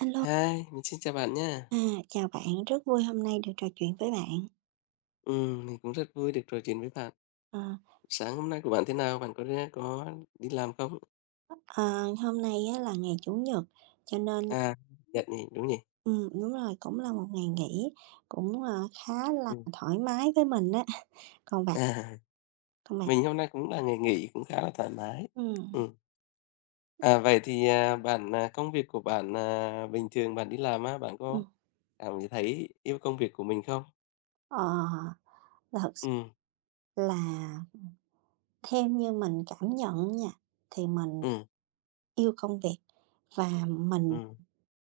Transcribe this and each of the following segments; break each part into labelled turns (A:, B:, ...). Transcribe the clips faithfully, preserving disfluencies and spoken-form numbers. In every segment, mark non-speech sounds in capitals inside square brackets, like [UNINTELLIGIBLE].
A: Alo,
B: Hi, mình xin chào bạn nha.
A: à, chào bạn, rất vui hôm nay được trò chuyện với bạn.
B: Ừm, mình cũng rất vui được trò chuyện với bạn.
A: Ờ,
B: Sáng hôm nay của bạn thế nào? Bạn có ra có đi làm không?
A: ờ, hôm nay á, là ngày Chủ nhật, cho nên là
B: À, Nhật nhỉ, đúng nhỉ?
A: ừm, đúng rồi, cũng là một ngày nghỉ, cũng, ờ, khá là
B: Ừm.
A: thoải mái với mình á. [LAUGHS] Còn bạn,
B: À, [LAUGHS]
A: còn bạn?
B: mình hôm nay cũng là ngày nghỉ cũng khá là thoải mái.
A: Ừ.
B: Ừm. À, vậy thì, à, bạn, à, công việc của bạn, à, bình thường bạn đi làm á, bạn
A: ừm,
B: có cảm thấy yêu công việc của mình không?
A: ờ, là thực s
B: Ừm,
A: là, Theo như mình cảm nhận nha, thì mình
B: ừm,
A: yêu công việc và mình
B: ừm,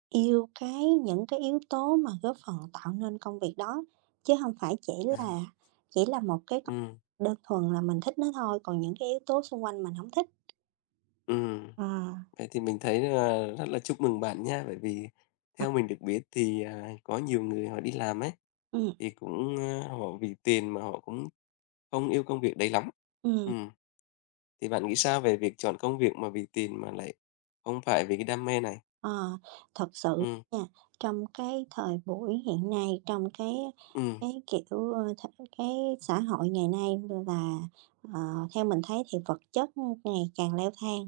A: yêu cái những cái yếu tố mà góp phần tạo nên công việc đó, chứ hông phải chỉ
B: à,
A: là chỉ là một cái công
B: ừm,
A: đơn thuần là mình thích nó thôi, còn những cái yếu tố xung quanh mình hổng thích.
B: ừm.
A: À.
B: Vậy thì mình thấy là rất là chúc mừng bạn nha, bởi vì
A: Ờ,
B: theo mình được biết thì, à, có nhiều người họ đi làm ấy
A: ừm,
B: thì cũng, ơ, họ vì tiền mà họ cũng không yêu công việc đấy lắm.
A: ừm.
B: Ừm, thì bạn nghĩ sao về việc chọn công việc mà vì tiền mà lại không phải vì cái đam mê này?
A: Ờ, Thật sự
B: Ừm,
A: nha, trong cái thời buổi hiện nay, trong cái
B: ừm,
A: cái, kiểu, ơ, th cái xã hội ngày nay là, ờ, theo mình thấy thì vật chất ngày càng leo thang,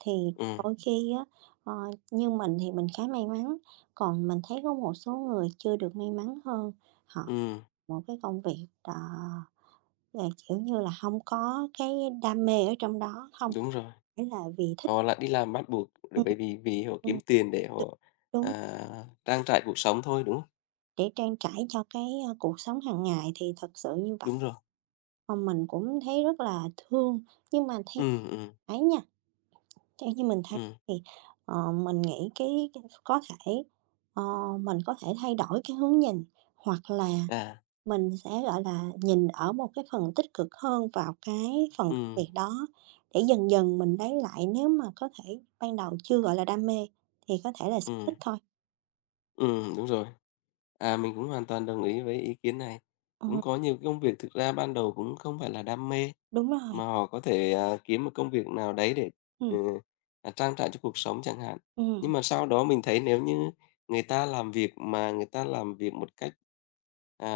A: thì
B: ừm,
A: đôi khi á, ờ, như mình thì mình khá may mắn, còn mình thấy có một số người chưa được may mắn hơn, họ
B: ừm,
A: một cái công việc, ờ, ờ, kiểu như là, không có cái đam mê ở trong đó, không
B: đúng rồi,
A: phải là vì thích.
B: họ lại đi làm bắt buộc để
A: Ừm,
B: bởi vì vì họ kiếm
A: ừm,
B: tiền để họ,
A: đúng.
B: à, trang trải cuộc sống thôi, đúng không?
A: Để trang trải cho cái, a, cuộc sống hàng ngày thì thật sự như vậy,
B: Đúng rồi.
A: mà mình cũng thấy rất là thương. Nhưng mà theo
B: Ừm, ừm,
A: ấy nha, theo như mình thấy
B: ừm,
A: thì, ờ, mình nghĩ cái cái có thể, ờ, mình có thể thay đổi cái hướng nhìn, hoặc là
B: à,
A: mình sẽ, gọi là, nhìn ở một cái phần tích cực hơn vào cái phần công
B: ừm,
A: việc đó, để dần dần mình lấy lại. Nếu mà có thể ban đầu chưa, gọi là, đam mê thì có thể là sở
B: ừm,
A: thích thôi.
B: ừm, đúng rồi. À, mình cũng hoàn toàn đồng ý với ý kiến này. Cũng
A: Ừm,
B: có nhiều cái công việc thực ra ban đầu cũng không phải là đam mê.
A: đúng rồi,
B: Mà họ có thể, à, kiếm một công việc nào đấy để, ừ,
A: ừ,
B: à, trang trải cho cuộc sống chẳng hạn.
A: ừ,
B: Nhưng mà sau đó mình thấy nếu như người ta làm việc mà người ta làm việc một cách, à,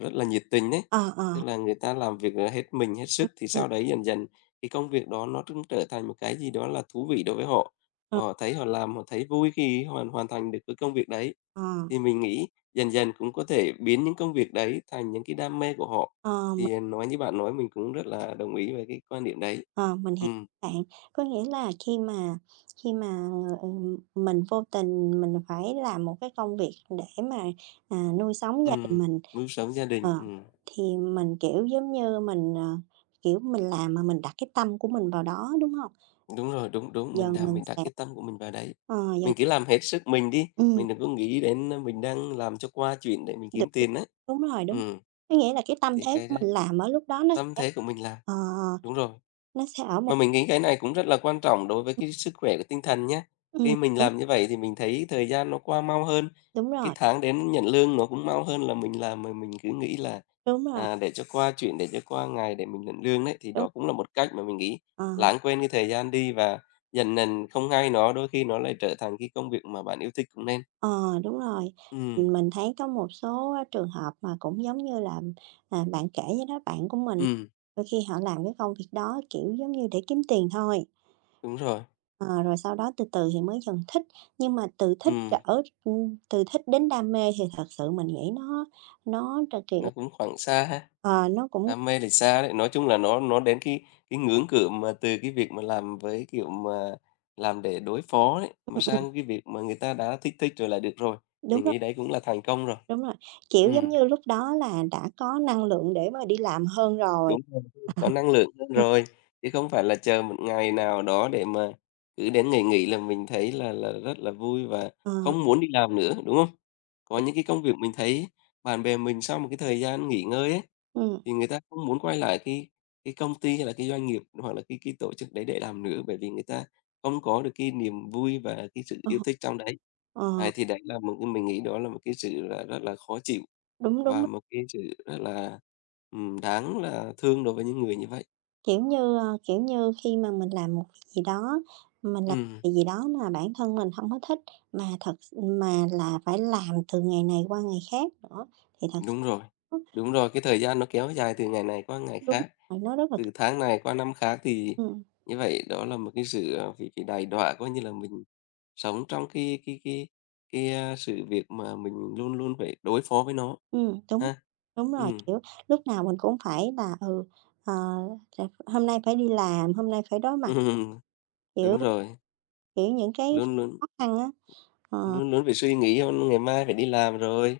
B: rất là nhiệt tình đấy,
A: ờ,
B: tức
A: ờ,
B: là người ta làm việc, à, hết mình, hết
A: ừm,
B: sức thì
A: ừm,
B: sau đấy dần dần cái công việc đó nó cũng trở thành một cái gì đó là thú vị đối với họ.
A: ờ.
B: Và họ thấy họ làm, họ thấy vui khi hoàn hoàn thành được cái công việc đấy.
A: Ờ,
B: Thì mình nghĩ dần dần cũng có thể biến những công việc đấy thành những cái đam mê của họ.
A: ờ, m
B: Thì à, nói như bạn nói mình cũng rất là đồng ý về cái quan điểm đấy.
A: ờ, mình hiểu
B: Ừm,
A: bạn. Có nghĩa là khi mà khi mà, ừm, mình vô tình mình phải làm một cái công việc để mà, à, nuôi sống gia đình
B: ừm,
A: mình,
B: mưu sống gia
A: ờ,
B: đình, ừm,
A: thì mình, kiểu, giống như mình, ờ, kiểu, mình làm mà mình đặt cái tâm của mình vào đó, đúng hông?
B: đúng rồi, đúng, đúng, mình
A: Dần
B: đã
A: mình
B: mình đã
A: sẽ,
B: cái tâm của mình vào đấy.
A: ờ, dần,
B: Mình cứ làm hết sức mình đi,
A: ừm,
B: mình đừng có nghĩ đến, à, mình đang làm cho qua chuyện để mình
A: được,
B: kiếm tiền đấy.
A: đúng rồi, đúng rồi.
B: Ừm,
A: Có nghĩa là cái tâm
B: thì
A: thế
B: cái
A: của
B: đấy,
A: mình làm ở lúc đó nó
B: tâm
A: sẽ,
B: thế của mình là
A: ờ,
B: đúng rồi.
A: nó sẽ ở một.
B: Mà mình nghĩ cái này cũng rất là quan trọng đối với cái sức khỏe của tinh thần nhé.
A: Ừm,
B: Khi mình
A: đúng,
B: làm như vậy thì mình thấy thời gian nó qua mau hơn,
A: đúng
B: cái
A: rồi,
B: tháng đến nhận lương nó cũng mau hơn là mình làm mà mình cứ nghĩ là,
A: đúng rồi,
B: à, để cho qua chuyện, để cho qua ngày để mình nhận lương đấy, thì
A: đúng,
B: đó cũng là một cách mà mình nghĩ
A: ờ.
B: lãng quên cái thời gian đi và dần dần không hay nó, đôi khi nó lại trở thành cái công việc mà bạn yêu thích cũng nên.
A: Ờ, đúng rồi.
B: Ừ,
A: Mình thấy có một số á trường hợp mà cũng giống như là, à, bạn kể với đó, bạn của mình
B: ừ,
A: đôi khi họ làm cái công việc đó, kiểu, giống như để kiếm tiền thôi,
B: đúng rồi,
A: ờ, rồi sau đó từ từ thì mới dần thích. Nhưng mà từ thích
B: ừ,
A: trở từ thích đến đam mê thì thật sự mình nghĩ nó nó tr kiểu,
B: nó cũng khoảng xa ha.
A: ờ, nó cũng.
B: Đam mê thì xa đấy, nói chung là nó nó đến cái cái ngưỡng cửa mà từ cái việc mà làm với, kiểu mà, làm để đối phó đấy mà
A: Ừm, ừm,
B: sang cái việc mà người ta đã thích thích rồi là được rồi.
A: đúng
B: Mình
A: rồi,
B: nghĩ đấy cũng là thành công rồi.
A: đúng rồi, kiểu, giống
B: Ừm.
A: như lúc đó là đã có năng lượng để mà đi làm hơn rồi.
B: Đúng rồi, có năng lượng hơn
A: Ừm,
B: rồi, chứ không phải là chờ một ngày nào đó để mà cứ đến ngày nghỉ là mình thấy là là rất là vui và
A: ờ,
B: không muốn đi làm nữa, đúng không? Có những cái công việc mình thấy bạn bè mình sau một cái thời gian nghỉ ngơi ấy,
A: ừm,
B: thì người ta không muốn quay lại cái cái công ty hay là cái doanh nghiệp hoặc là cái cái tổ chức đấy để làm nữa, bởi vì người ta không có được cái niềm vui và cái sự
A: ờ,
B: yêu thích trong đấy.
A: ờ,
B: Đấy, thì đấy là một cái mình nghĩ đó là một cái sự là rất là khó chịu
A: đúng, đúng.
B: và một cái sự rất là, ừm, đáng là thương đối với những người như vậy.
A: Kiểu như, ờ, kiểu như, khi mà mình làm một việc gì đó, mình làm
B: Ừm,
A: việc gì đó mà bản thân mình không có thích, mà thật mà là phải làm từ ngày này qua ngày khác nữa thì thật s
B: đúng rồi, đúng rồi, cái thời gian nó kéo dài từ ngày này qua ngày
A: đúng
B: khác,
A: rồi, nó rất là.
B: từ tháng này qua năm khác thì
A: Ừm,
B: như vậy đó là một cái sự, à, bị bị đày đọa, coi như là mình sống trong cái cái cái cái, a, sự việc mà mình luôn luôn phải đối phó với nó
A: ừm, đúng,
B: ha.
A: đúng rồi,
B: Ừm,
A: kiểu, lúc nào mình cũng phải là, ừ, ờ, r hôm nay phải đi làm, hôm nay phải đối mặt,
B: [LAUGHS]
A: kiểu,
B: đúng rồi.
A: kiểu, những cái
B: Luôn luôn
A: khó khăn á. Ờ,
B: luôn luôn phải suy nghĩ hôm ngày mai phải đi làm rồi,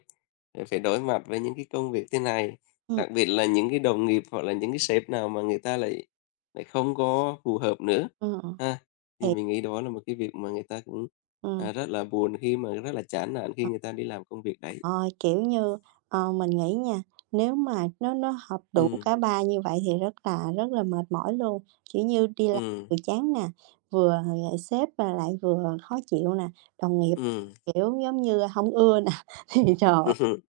B: rồi phải đối mặt với những cái công việc thế này.
A: ừ,
B: Đặc biệt là những cái đồng nghiệp hoặc là những cái sếp nào mà người ta lại lại không có phù hợp nữa,
A: ừm,
B: ha. Thì
A: thì
B: mình nghĩ đó là một cái việc mà người ta cũng,
A: ừm.
B: à, rất là buồn khi mà rất là chán nản khi người ta đi làm công việc đấy.
A: Ờ, Kiểu như, ờ, mình nghĩ nha, nếu mà nó nó hợp đủ
B: Ừm,
A: cả ba như vậy thì rất là rất là mệt mỏi luôn, kiểu như, đi làm
B: ừm,
A: vừa chán nè, vừa, ờ, sếp, và lại vừa khó chịu nè, đồng nghiệp,
B: ừm.
A: kiểu, giống như, không ưa nè, [LAUGHS] thì trời ơi,
B: [LAUGHS]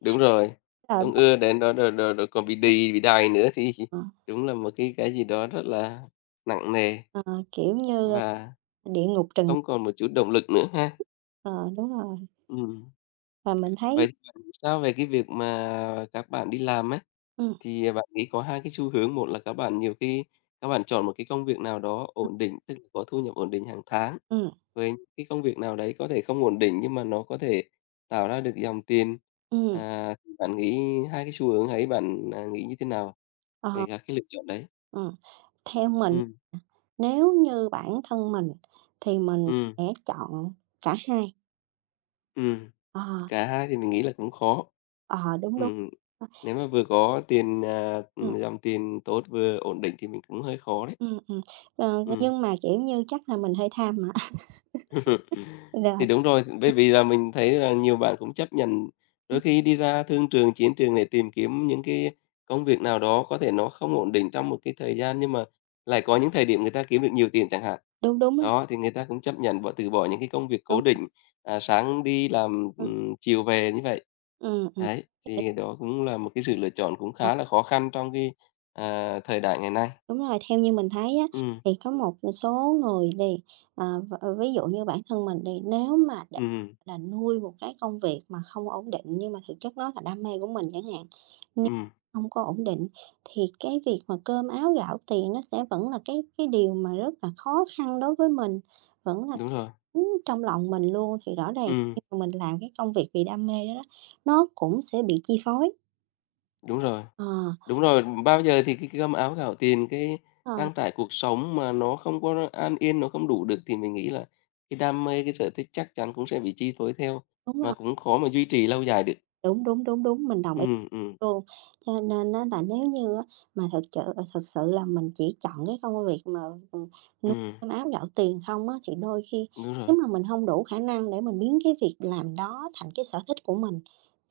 B: Đúng rồi,
A: trời
B: không
A: đất.
B: ưa đến đó rồi rồi rồi còn bị đì, bị đày nữa thì
A: ờ,
B: [LAUGHS] đúng là một cái cái gì đó rất là nặng nề
A: ờ, Kiểu như,
B: và
A: địa ngục trần.
B: không còn một chút động lực nữa ha.
A: ờ, Đúng rồi,
B: Ừm.
A: và mình thấy.
B: Vậy thì bạn nghĩ sao về cái việc mà các bạn đi làm ấy?
A: Ừm,
B: Thì à, bạn nghĩ có hai cái xu hướng, một là các bạn nhiều khi các bạn chọn một cái công việc nào đó
A: ừm,
B: ổn định, tức là có thu nhập ổn định hàng tháng,
A: ừm,
B: với những cái công việc nào đấy có thể không ổn định nhưng mà nó có thể tạo ra được dòng tiền.
A: ừm,
B: À, thì bạn nghĩ hai cái xu hướng ấy bạn, à, nghĩ như thế nào
A: ờ,
B: về các cái lựa chọn đấy?
A: ờ. Theo mình,
B: Ừm,
A: nếu như bản thân mình thì mình
B: ừm,
A: sẽ chọn cả hai.
B: ừm.
A: Ờ,
B: Cả hai thì mình nghĩ là cũng khó.
A: ờ, đúng, đúng.
B: Ừm,
A: Ơ,
B: nếu mà vừa có tiền, à,
A: ừm,
B: dòng tiền tốt vừa ổn định thì mình cũng hơi khó đấy.
A: ừm, ừm, ờ,
B: Ừm.
A: nhưng mà, kiểu như, chắc là mình hơi tham mà. [LAUGHS]
B: [LAUGHS]
A: Rồi,
B: Thì đúng rồi, bởi
A: ừm,
B: vì là mình thấy là nhiều bạn cũng chấp nhận đôi
A: ừm,
B: khi đi ra thương trường, chiến trường để tìm kiếm những cái công việc nào đó có thể nó không ổn định trong một cái thời gian, nhưng mà lại có những thời điểm người ta kiếm được nhiều tiền chẳng hạn.
A: đúng, đúng rồi,
B: Đó, thì người ta cũng chấp nhận bỏ từ bỏ những cái công việc
A: đúng,
B: cố định, à, sáng đi làm,
A: ừm,
B: ừm, chiều về như vậy.
A: ừm, ừm.
B: Đấy,
A: [UNINTELLIGIBLE]
B: thì đó cũng là một cái sự lựa chọn cũng khá là khó khăn trong cái, à, thời đại ngày nay.
A: Đúng rồi, theo như mình thấy á,
B: Ừm,
A: thì có một số người đi, à, v ờ, ví dụ như bản thân mình đi, nếu mà để
B: ừm,
A: là nuôi một cái công việc mà không ổn định nhưng mà thực chất nó là đam mê của mình chẳng hạn, nhưng
B: ừm,
A: không có ổn định thì cái việc mà cơm áo gạo tiền nó sẽ vẫn là cái cái điều mà rất là khó khăn đối với mình, vẫn là
B: đúng rồi,
A: cứng trong lòng mình luôn. Thì rõ ràng
B: ừm,
A: khi mà mình làm cái công việc vì đam mê đó đó, nó cũng sẽ bị chi phối.
B: đúng rồi.
A: Ờ,
B: Đúng rồi, bao giờ thì cái cái cơm áo gạo tiền, cái
A: đúng rồi,
B: trang trải cuộc sống mà nó không có an yên, nó không đủ được thì mình nghĩ là cái đam mê, cái sở thích chắc chắn cũng sẽ bị chi phối theo,
A: đúng
B: mà
A: rồi.
B: cũng khó mà duy trì lâu dài được.
A: Đúng, đúng, đúng, đúng, mình đồng ý
B: Ừm, ừm,
A: luôn. Cho nên á là nếu như á mà thực chợ thực sự là mình chỉ chọn cái công việc mà, ừm, nuôi
B: ừm,
A: cơm áo gạo tiền không á, thì đôi khi
B: đúng rồi.
A: nếu mà mình hông đủ khả năng để mình biến cái việc làm đó thành cái sở thích của mình,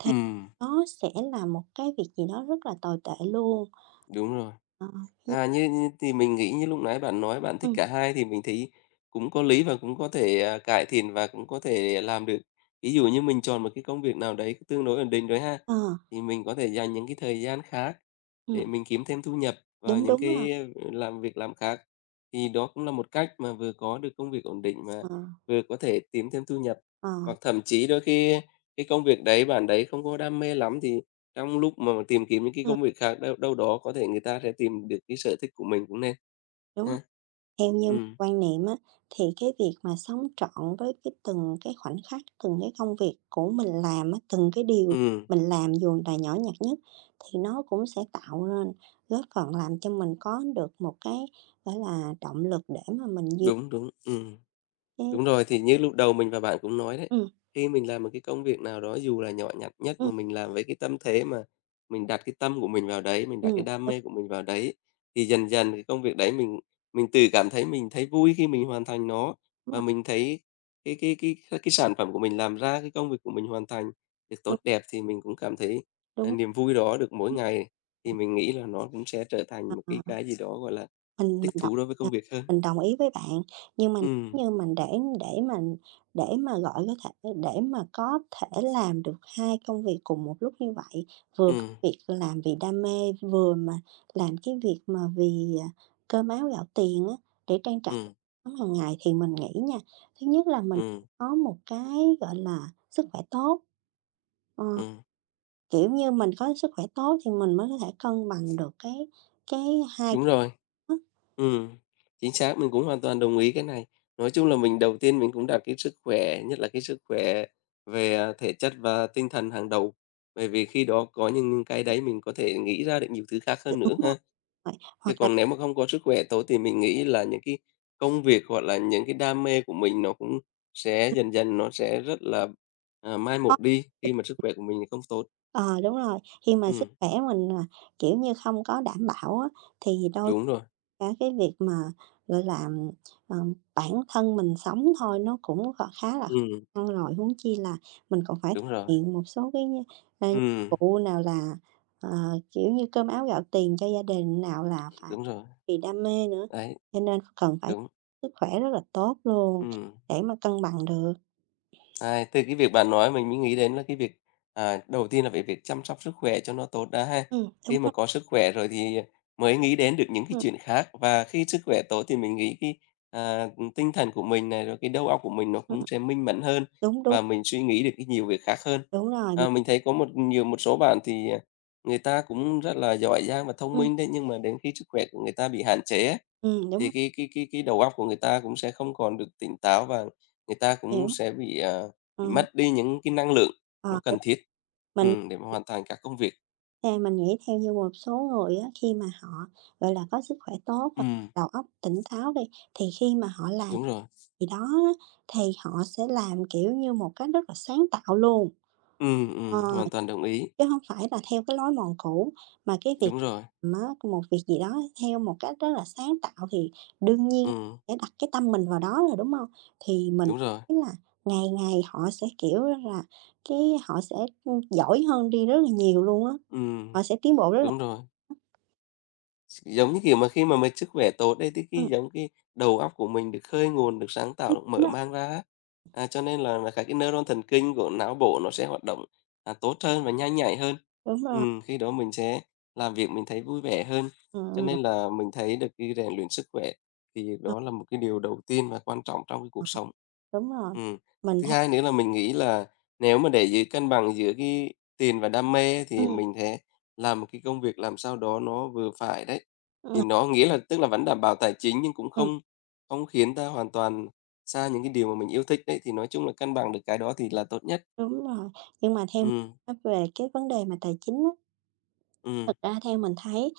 A: thì
B: Ừm,
A: nó sẽ là một cái việc gì đó rất là tồi tệ luôn.
B: đúng rồi.
A: Ờ, yeah,
B: À, như như thì mình nghĩ như lúc nãy bạn nói bạn thích
A: ừm,
B: cả hai thì mình thấy cũng có lý và cũng có thể, à, cải thiện và cũng có thể làm được. Ví dụ như mình chọn một cái công việc nào đấy tương đối ổn định rồi ha,
A: ờ,
B: thì mình có thể dành những cái thời gian khác
A: ừm,
B: để mình kiếm thêm thu nhập và
A: đúng,
B: những
A: đúng rồi,
B: cái, ờ, làm việc làm khác. Thì đó cũng là một cách mà vừa có được công việc ổn định mà
A: ờ,
B: vừa có thể kiếm thêm thu nhập.
A: ờ,
B: Hoặc thậm chí đôi khi cái công việc đấy bạn đấy không có đam mê lắm thì trong lúc mà tìm kiếm những cái
A: ừm,
B: công việc khác đâu đâu đó có thể người ta sẽ tìm được cái sở thích của mình cũng nên
A: đúng.
B: ha.
A: Theo như
B: Ừm,
A: quan niệm á, thì cái việc mà sống trọn với cái từng cái khoảnh khắc, từng cái công việc của mình làm á, từng cái điều
B: ừm,
A: mình làm dù là nhỏ nhặt nhất thì nó cũng sẽ tạo nên, góp phần làm cho mình có được một cái, gọi là, động lực để mà mình duy
B: đúng, đúng, ừm.
A: cái.
B: Đúng rồi, thì như lúc đầu mình và bạn cũng nói đấy,
A: Ừ,
B: khi mình làm một cái công việc nào đó dù là nhỏ nhặt nhất
A: ừ,
B: mà mình làm với cái tâm thế mà mình đặt cái tâm của mình vào đấy, mình đặt cái
A: ừm,
B: đam
A: đúng
B: mê của mình vào đấy, thì dần dần cái công việc đấy mình mình tự cảm thấy mình thấy vui khi mình hoàn thành nó
A: rồi,
B: và mình thấy cái cái cái cái, cái sản phẩm của mình làm ra, cái công việc của mình hoàn thành được
A: đúng,
B: tốt đẹp thì mình cũng cảm thấy à,
A: đúng,
B: niềm vui đó được mỗi ngày thì mình nghĩ là nó cũng sẽ trở thành một cái
A: ờ.
B: cái gì đó gọi là
A: Mình mình
B: thích
A: đồng
B: thú đối với
A: nha,
B: công việc hơn.
A: mình đồng ý với bạn, nhưng mà
B: Ừ,
A: nếu như mình để để mình để mà, gọi, có thể để mà có thể làm được hai công việc cùng một lúc như vậy, vừa
B: ừ,
A: có việc làm vì đam mê, vừa mà làm cái việc mà vì, à, cơm áo gạo tiền á, để trang trải
B: ừ,
A: sống hàng ngày thì mình nghĩ nha, thứ nhất là mình
B: ừ.
A: có một cái, gọi là, sức khỏe tốt. Ờ,
B: Ừm,
A: Kiểu như, mình có sức khỏe tốt thì mình mới có thể cân bằng được cái cái hai
B: đúng rồi,
A: cái
B: ừm, chính xác, mình cũng hoàn toàn đồng ý cái này. Nói chung là mình đầu tiên mình cũng đặt cái sức khỏe, nhất là cái sức khỏe về, à, thể chất và tinh thần hàng đầu, bởi vì khi đó có những những cái đấy mình có thể nghĩ ra được nhiều thứ khác hơn
A: đúng
B: nữa
A: rồi.
B: ha.
A: Rồi, hoặc
B: Chứ
A: là
B: còn nếu mà không có sức khỏe tốt thì mình nghĩ là những cái công việc hoặc là những cái đam mê của mình nó cũng sẽ dần dần nó sẽ rất là, à, mai
A: có.
B: một đi khi mà sức khỏe của mình không tốt.
A: ờ, Đúng rồi, khi mà sức
B: Ừm,
A: khỏe mình, à, kiểu như, không có đảm bảo á, thì đôi
B: đúng
A: khi
B: rồi,
A: cả cái việc mà, gọi là, ờ, bản thân mình sống thôi nó cũng kh khá là khó
B: ừm,
A: khăn rồi, huống chi là mình còn phải thực
B: đúng rồi,
A: hiện một số cái, a,
B: ừm,
A: vụ nào là, ờ, kiểu như, cơm áo gạo tiền cho gia đình, nào là phải
B: đúng rồi,
A: vì đam mê nữa,
B: đấy,
A: cho nên cần phải
B: đúng.
A: sức khỏe rất là tốt luôn
B: Ừ.
A: để mà cân bằng được.
B: À, từ cái việc bạn nói mình mới nghĩ đến là cái việc, à, đầu tiên là phải việc chăm sóc sức khỏe cho nó tốt đã ha.
A: Ừm, đúng
B: Khi mà
A: rồi,
B: có sức khỏe rồi thì, à, mới nghĩ đến được những cái
A: ừm,
B: chuyện khác, và khi sức khỏe tốt thì mình nghĩ cái, à, tinh thần của mình này, rồi cái đầu óc của mình nó cũng
A: ừm,
B: sẽ minh mẫn hơn
A: đúng, đúng.
B: và mình suy nghĩ được cái nhiều việc khác hơn.
A: Đúng rồi, mình
B: À, mình thấy có một nhiều một số bạn thì, à, người ta cũng rất là giỏi giang và thông
A: ừm,
B: minh đấy, nhưng mà đến khi sức khỏe của người ta bị hạn chế á,
A: ừm, đúng
B: thì cái cái cái cái đầu óc của người ta cũng sẽ không còn được tỉnh táo và người ta cũng
A: hiểu.
B: sẽ bị, à.
A: Ờ,
B: Bị mất đi những cái năng lượng
A: ờ,
B: nó cần
A: đúng,
B: thiết,
A: mình
B: ừm, để mà hoàn thành các công việc.
A: theo mình nghĩ theo như một số người á, khi mà họ, gọi là, có sức khỏe tốt và
B: Ừm,
A: đầu óc tỉnh táo đi, thì khi mà họ làm
B: đúng rồi.
A: gì đó á, thì họ sẽ làm, kiểu như, một cách rất là sáng tạo luôn.
B: Ừm,
A: Ờ.
B: ừm, hoàn toàn đồng ý.
A: Chứ không phải là theo cái lối mòn cũ, mà cái việc
B: Đúng rồi.
A: á một việc gì đó theo một cách rất là sáng tạo thì đương nhiên
B: Ừm,
A: sẽ đặt cái tâm mình vào đó rồi, đúng hông? Thì mình
B: đúng rồi.
A: thấy là ngày ngày họ sẽ, kiểu là, cái họ sẽ, ưm, giỏi hơn đi rất là nhiều luôn á,
B: Ừm,
A: họ sẽ tiến bộ rất là.
B: đúng rồi. Giống như kiểu mà khi mà mình sức khỏe tốt ấy, thì cái
A: Ừm,
B: giống cái đầu óc của mình được khơi nguồn, được sáng tạo, được
A: đúng
B: mở
A: rồi,
B: mang ra á. À, cho nên là là các cái neuron thần kinh của não bộ nó sẽ hoạt động, à, tốt hơn và nhanh nhạy hơn.
A: đúng rồi,
B: Ừm, khi đó mình sẽ làm việc mình thấy vui vẻ hơn.
A: ừm,
B: Cho
A: ừm,
B: nên là mình thấy được cái rèn luyện sức khỏe thì
A: ờ,
B: đó là một cái điều đầu tiên và quan trọng trong cái
A: ờ,
B: cuộc sống.
A: đúng rồi.
B: Ừm.
A: Mình
B: Thứ
A: thấy
B: hai nữa là mình nghĩ là nếu mà để giữ cân bằng giữa cái tiền và đam mê thì
A: ừm,
B: mình sẽ làm một cái công việc làm sao đó nó vừa phải đấy. Thì
A: ừm,
B: nó nghĩa là tức là vẫn đảm bảo tài chính nhưng cũng
A: ừm,
B: không không khiến ta hoàn toàn xa những cái điều mà mình yêu thích đấy, thì nói chung là cân bằng được cái đó thì là tốt nhất.
A: đúng rồi. Nhưng mà theo
B: Ừ
A: á về cái vấn đề mà tài chính á,
B: ừ
A: thực ra theo mình thấy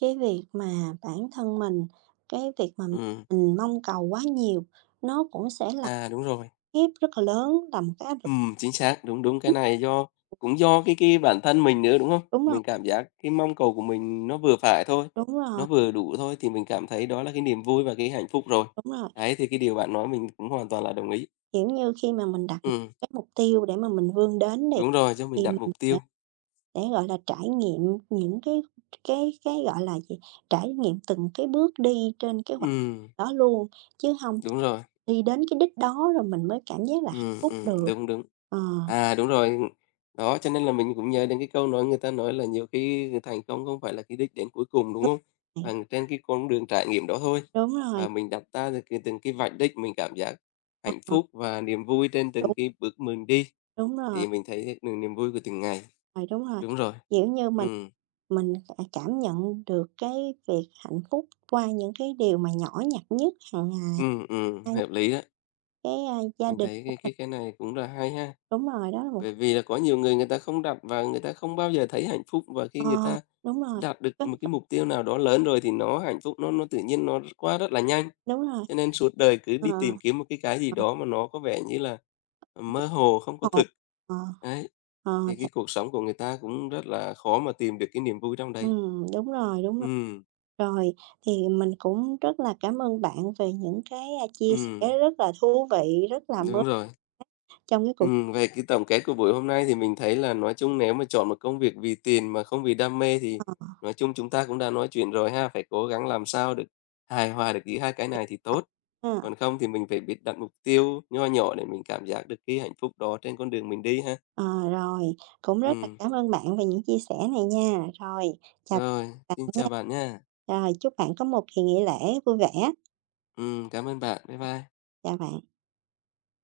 A: cái việc mà bản thân mình, cái việc mà
B: ừ.
A: mình mong cầu quá nhiều nó cũng sẽ là
B: À, đúng rồi.
A: ép rất là lớn, là một cái áp
B: Ừ
A: lực
B: chính xác, đúng, đúng, cái
A: lớn.
B: này do cũng do cái cái bản thân mình nữa, đúng không?
A: Đúng rồi,
B: Mình cảm giác cái mong cầu của mình nó vừa phải thôi,
A: đúng rồi,
B: nó vừa đủ thôi thì mình cảm thấy đó là cái niềm vui và cái hạnh phúc rồi.
A: đúng rồi,
B: Đấy, thì cái điều bạn nói mình cũng hoàn toàn là đồng ý.
A: kiểu như, khi mà mình đặt một
B: Ừ
A: cái mục tiêu để mà mình vươn đến đi,
B: đúng rồi, cho mình
A: thì
B: đặt
A: mình
B: mục
A: sẽ
B: tiêu.
A: sẽ, gọi là, trải nghiệm những cái cái cái, gọi là gì, trải nghiệm từng cái bước đi trên cái hoạch
B: Ừ
A: đó luôn, chứ không
B: đúng rồi.
A: đi đến cái đích đó rồi mình mới cảm giác là hạnh
B: Ừm,
A: phúc
B: ừm,
A: được.
B: đúng, đúng.
A: Ờ.
B: À, đúng rồi. Đó, cho nên là mình cũng nhớ đến cái câu nói người ta nói là nhiều khi thành công không phải là cái đích đến cuối cùng, đúng
A: Lúc
B: không?
A: này
B: Và trên cái con đường trải nghiệm đó thôi.
A: đúng rồi,
B: Và mình đặt ra được cái từng cái vạch đích, mình cảm giác
A: ờ,
B: hạnh phúc và niềm vui trên từng
A: đúng,
B: cái bước mình đi,
A: đúng rồi,
B: thì mình thấy được niềm vui của từng ngày.
A: rồi, đúng rồi.
B: Đúng rồi.
A: Kiểu như, mình
B: Ừm,
A: mình sẽ cảm nhận được cái việc hạnh phúc qua những cái điều mà nhỏ nhặt nhất hàng ngày,
B: ừm, ừm,
A: qua những
B: hợp lý đó.
A: cái, a, gia
B: Mình
A: đình
B: thấy
A: của
B: cái
A: mình.
B: cái cái này cũng là hay ha.
A: Đúng rồi, đó là một,
B: Bởi vì là có nhiều người người ta không đặt và người ta không bao giờ thấy hạnh phúc và khi người
A: ờ,
B: ta
A: đúng rồi,
B: đạt được
A: đúng
B: một cái
A: rồi,
B: mục tiêu nào đó lớn rồi thì nó hạnh phúc nó nó tự nhiên nó qua rất là nhanh.
A: đúng rồi.
B: Cho nên suốt đời cứ
A: Ờ,
B: đi tìm kiếm một cái cái gì
A: ờ,
B: đó mà nó có vẻ như là
A: kiểu
B: mơ hồ, không có
A: hồn
B: thực.
A: ờ,
B: Đấy,
A: ờ,
B: thì
A: th
B: cái cuộc sống của người ta cũng rất là khó mà tìm được cái niềm vui trong đấy.
A: Ừm, đúng rồi, đúng rồi.
B: Ừm,
A: Rồi, thì mình cũng rất là cảm ơn bạn về những cái, a, chia
B: ừm,
A: sẻ rất là thú vị, rất là mới.
B: đúng rồi.
A: Trong cái cuộc
B: Ừm, về cái tổng kết của buổi hôm nay thì mình thấy là nói chung nếu mà chọn một công việc vì tiền mà không vì đam mê thì
A: họp
B: nói chung chúng ta cũng đã nói chuyện rồi ha, phải cố gắng làm sao được hài hòa được giữa hai cái này thì
A: à,
B: tốt. Còn không thì mình phải biết đặt mục tiêu nho nhỏ để mình cảm giác được cái hạnh phúc đó trên con đường mình đi ha.
A: ờ, rồi, cũng rất là
B: Ừm,
A: cảm ơn bạn về những chia sẻ này nha. Rồi, chào
B: rồi,
A: bạn
B: xin
A: nha.
B: chào bạn nha.
A: Rồi, chúc bạn có một kỳ nghỉ lễ vui vẻ.
B: Ừm, cảm ơn bạn. Bye bye.
A: Chào bạn.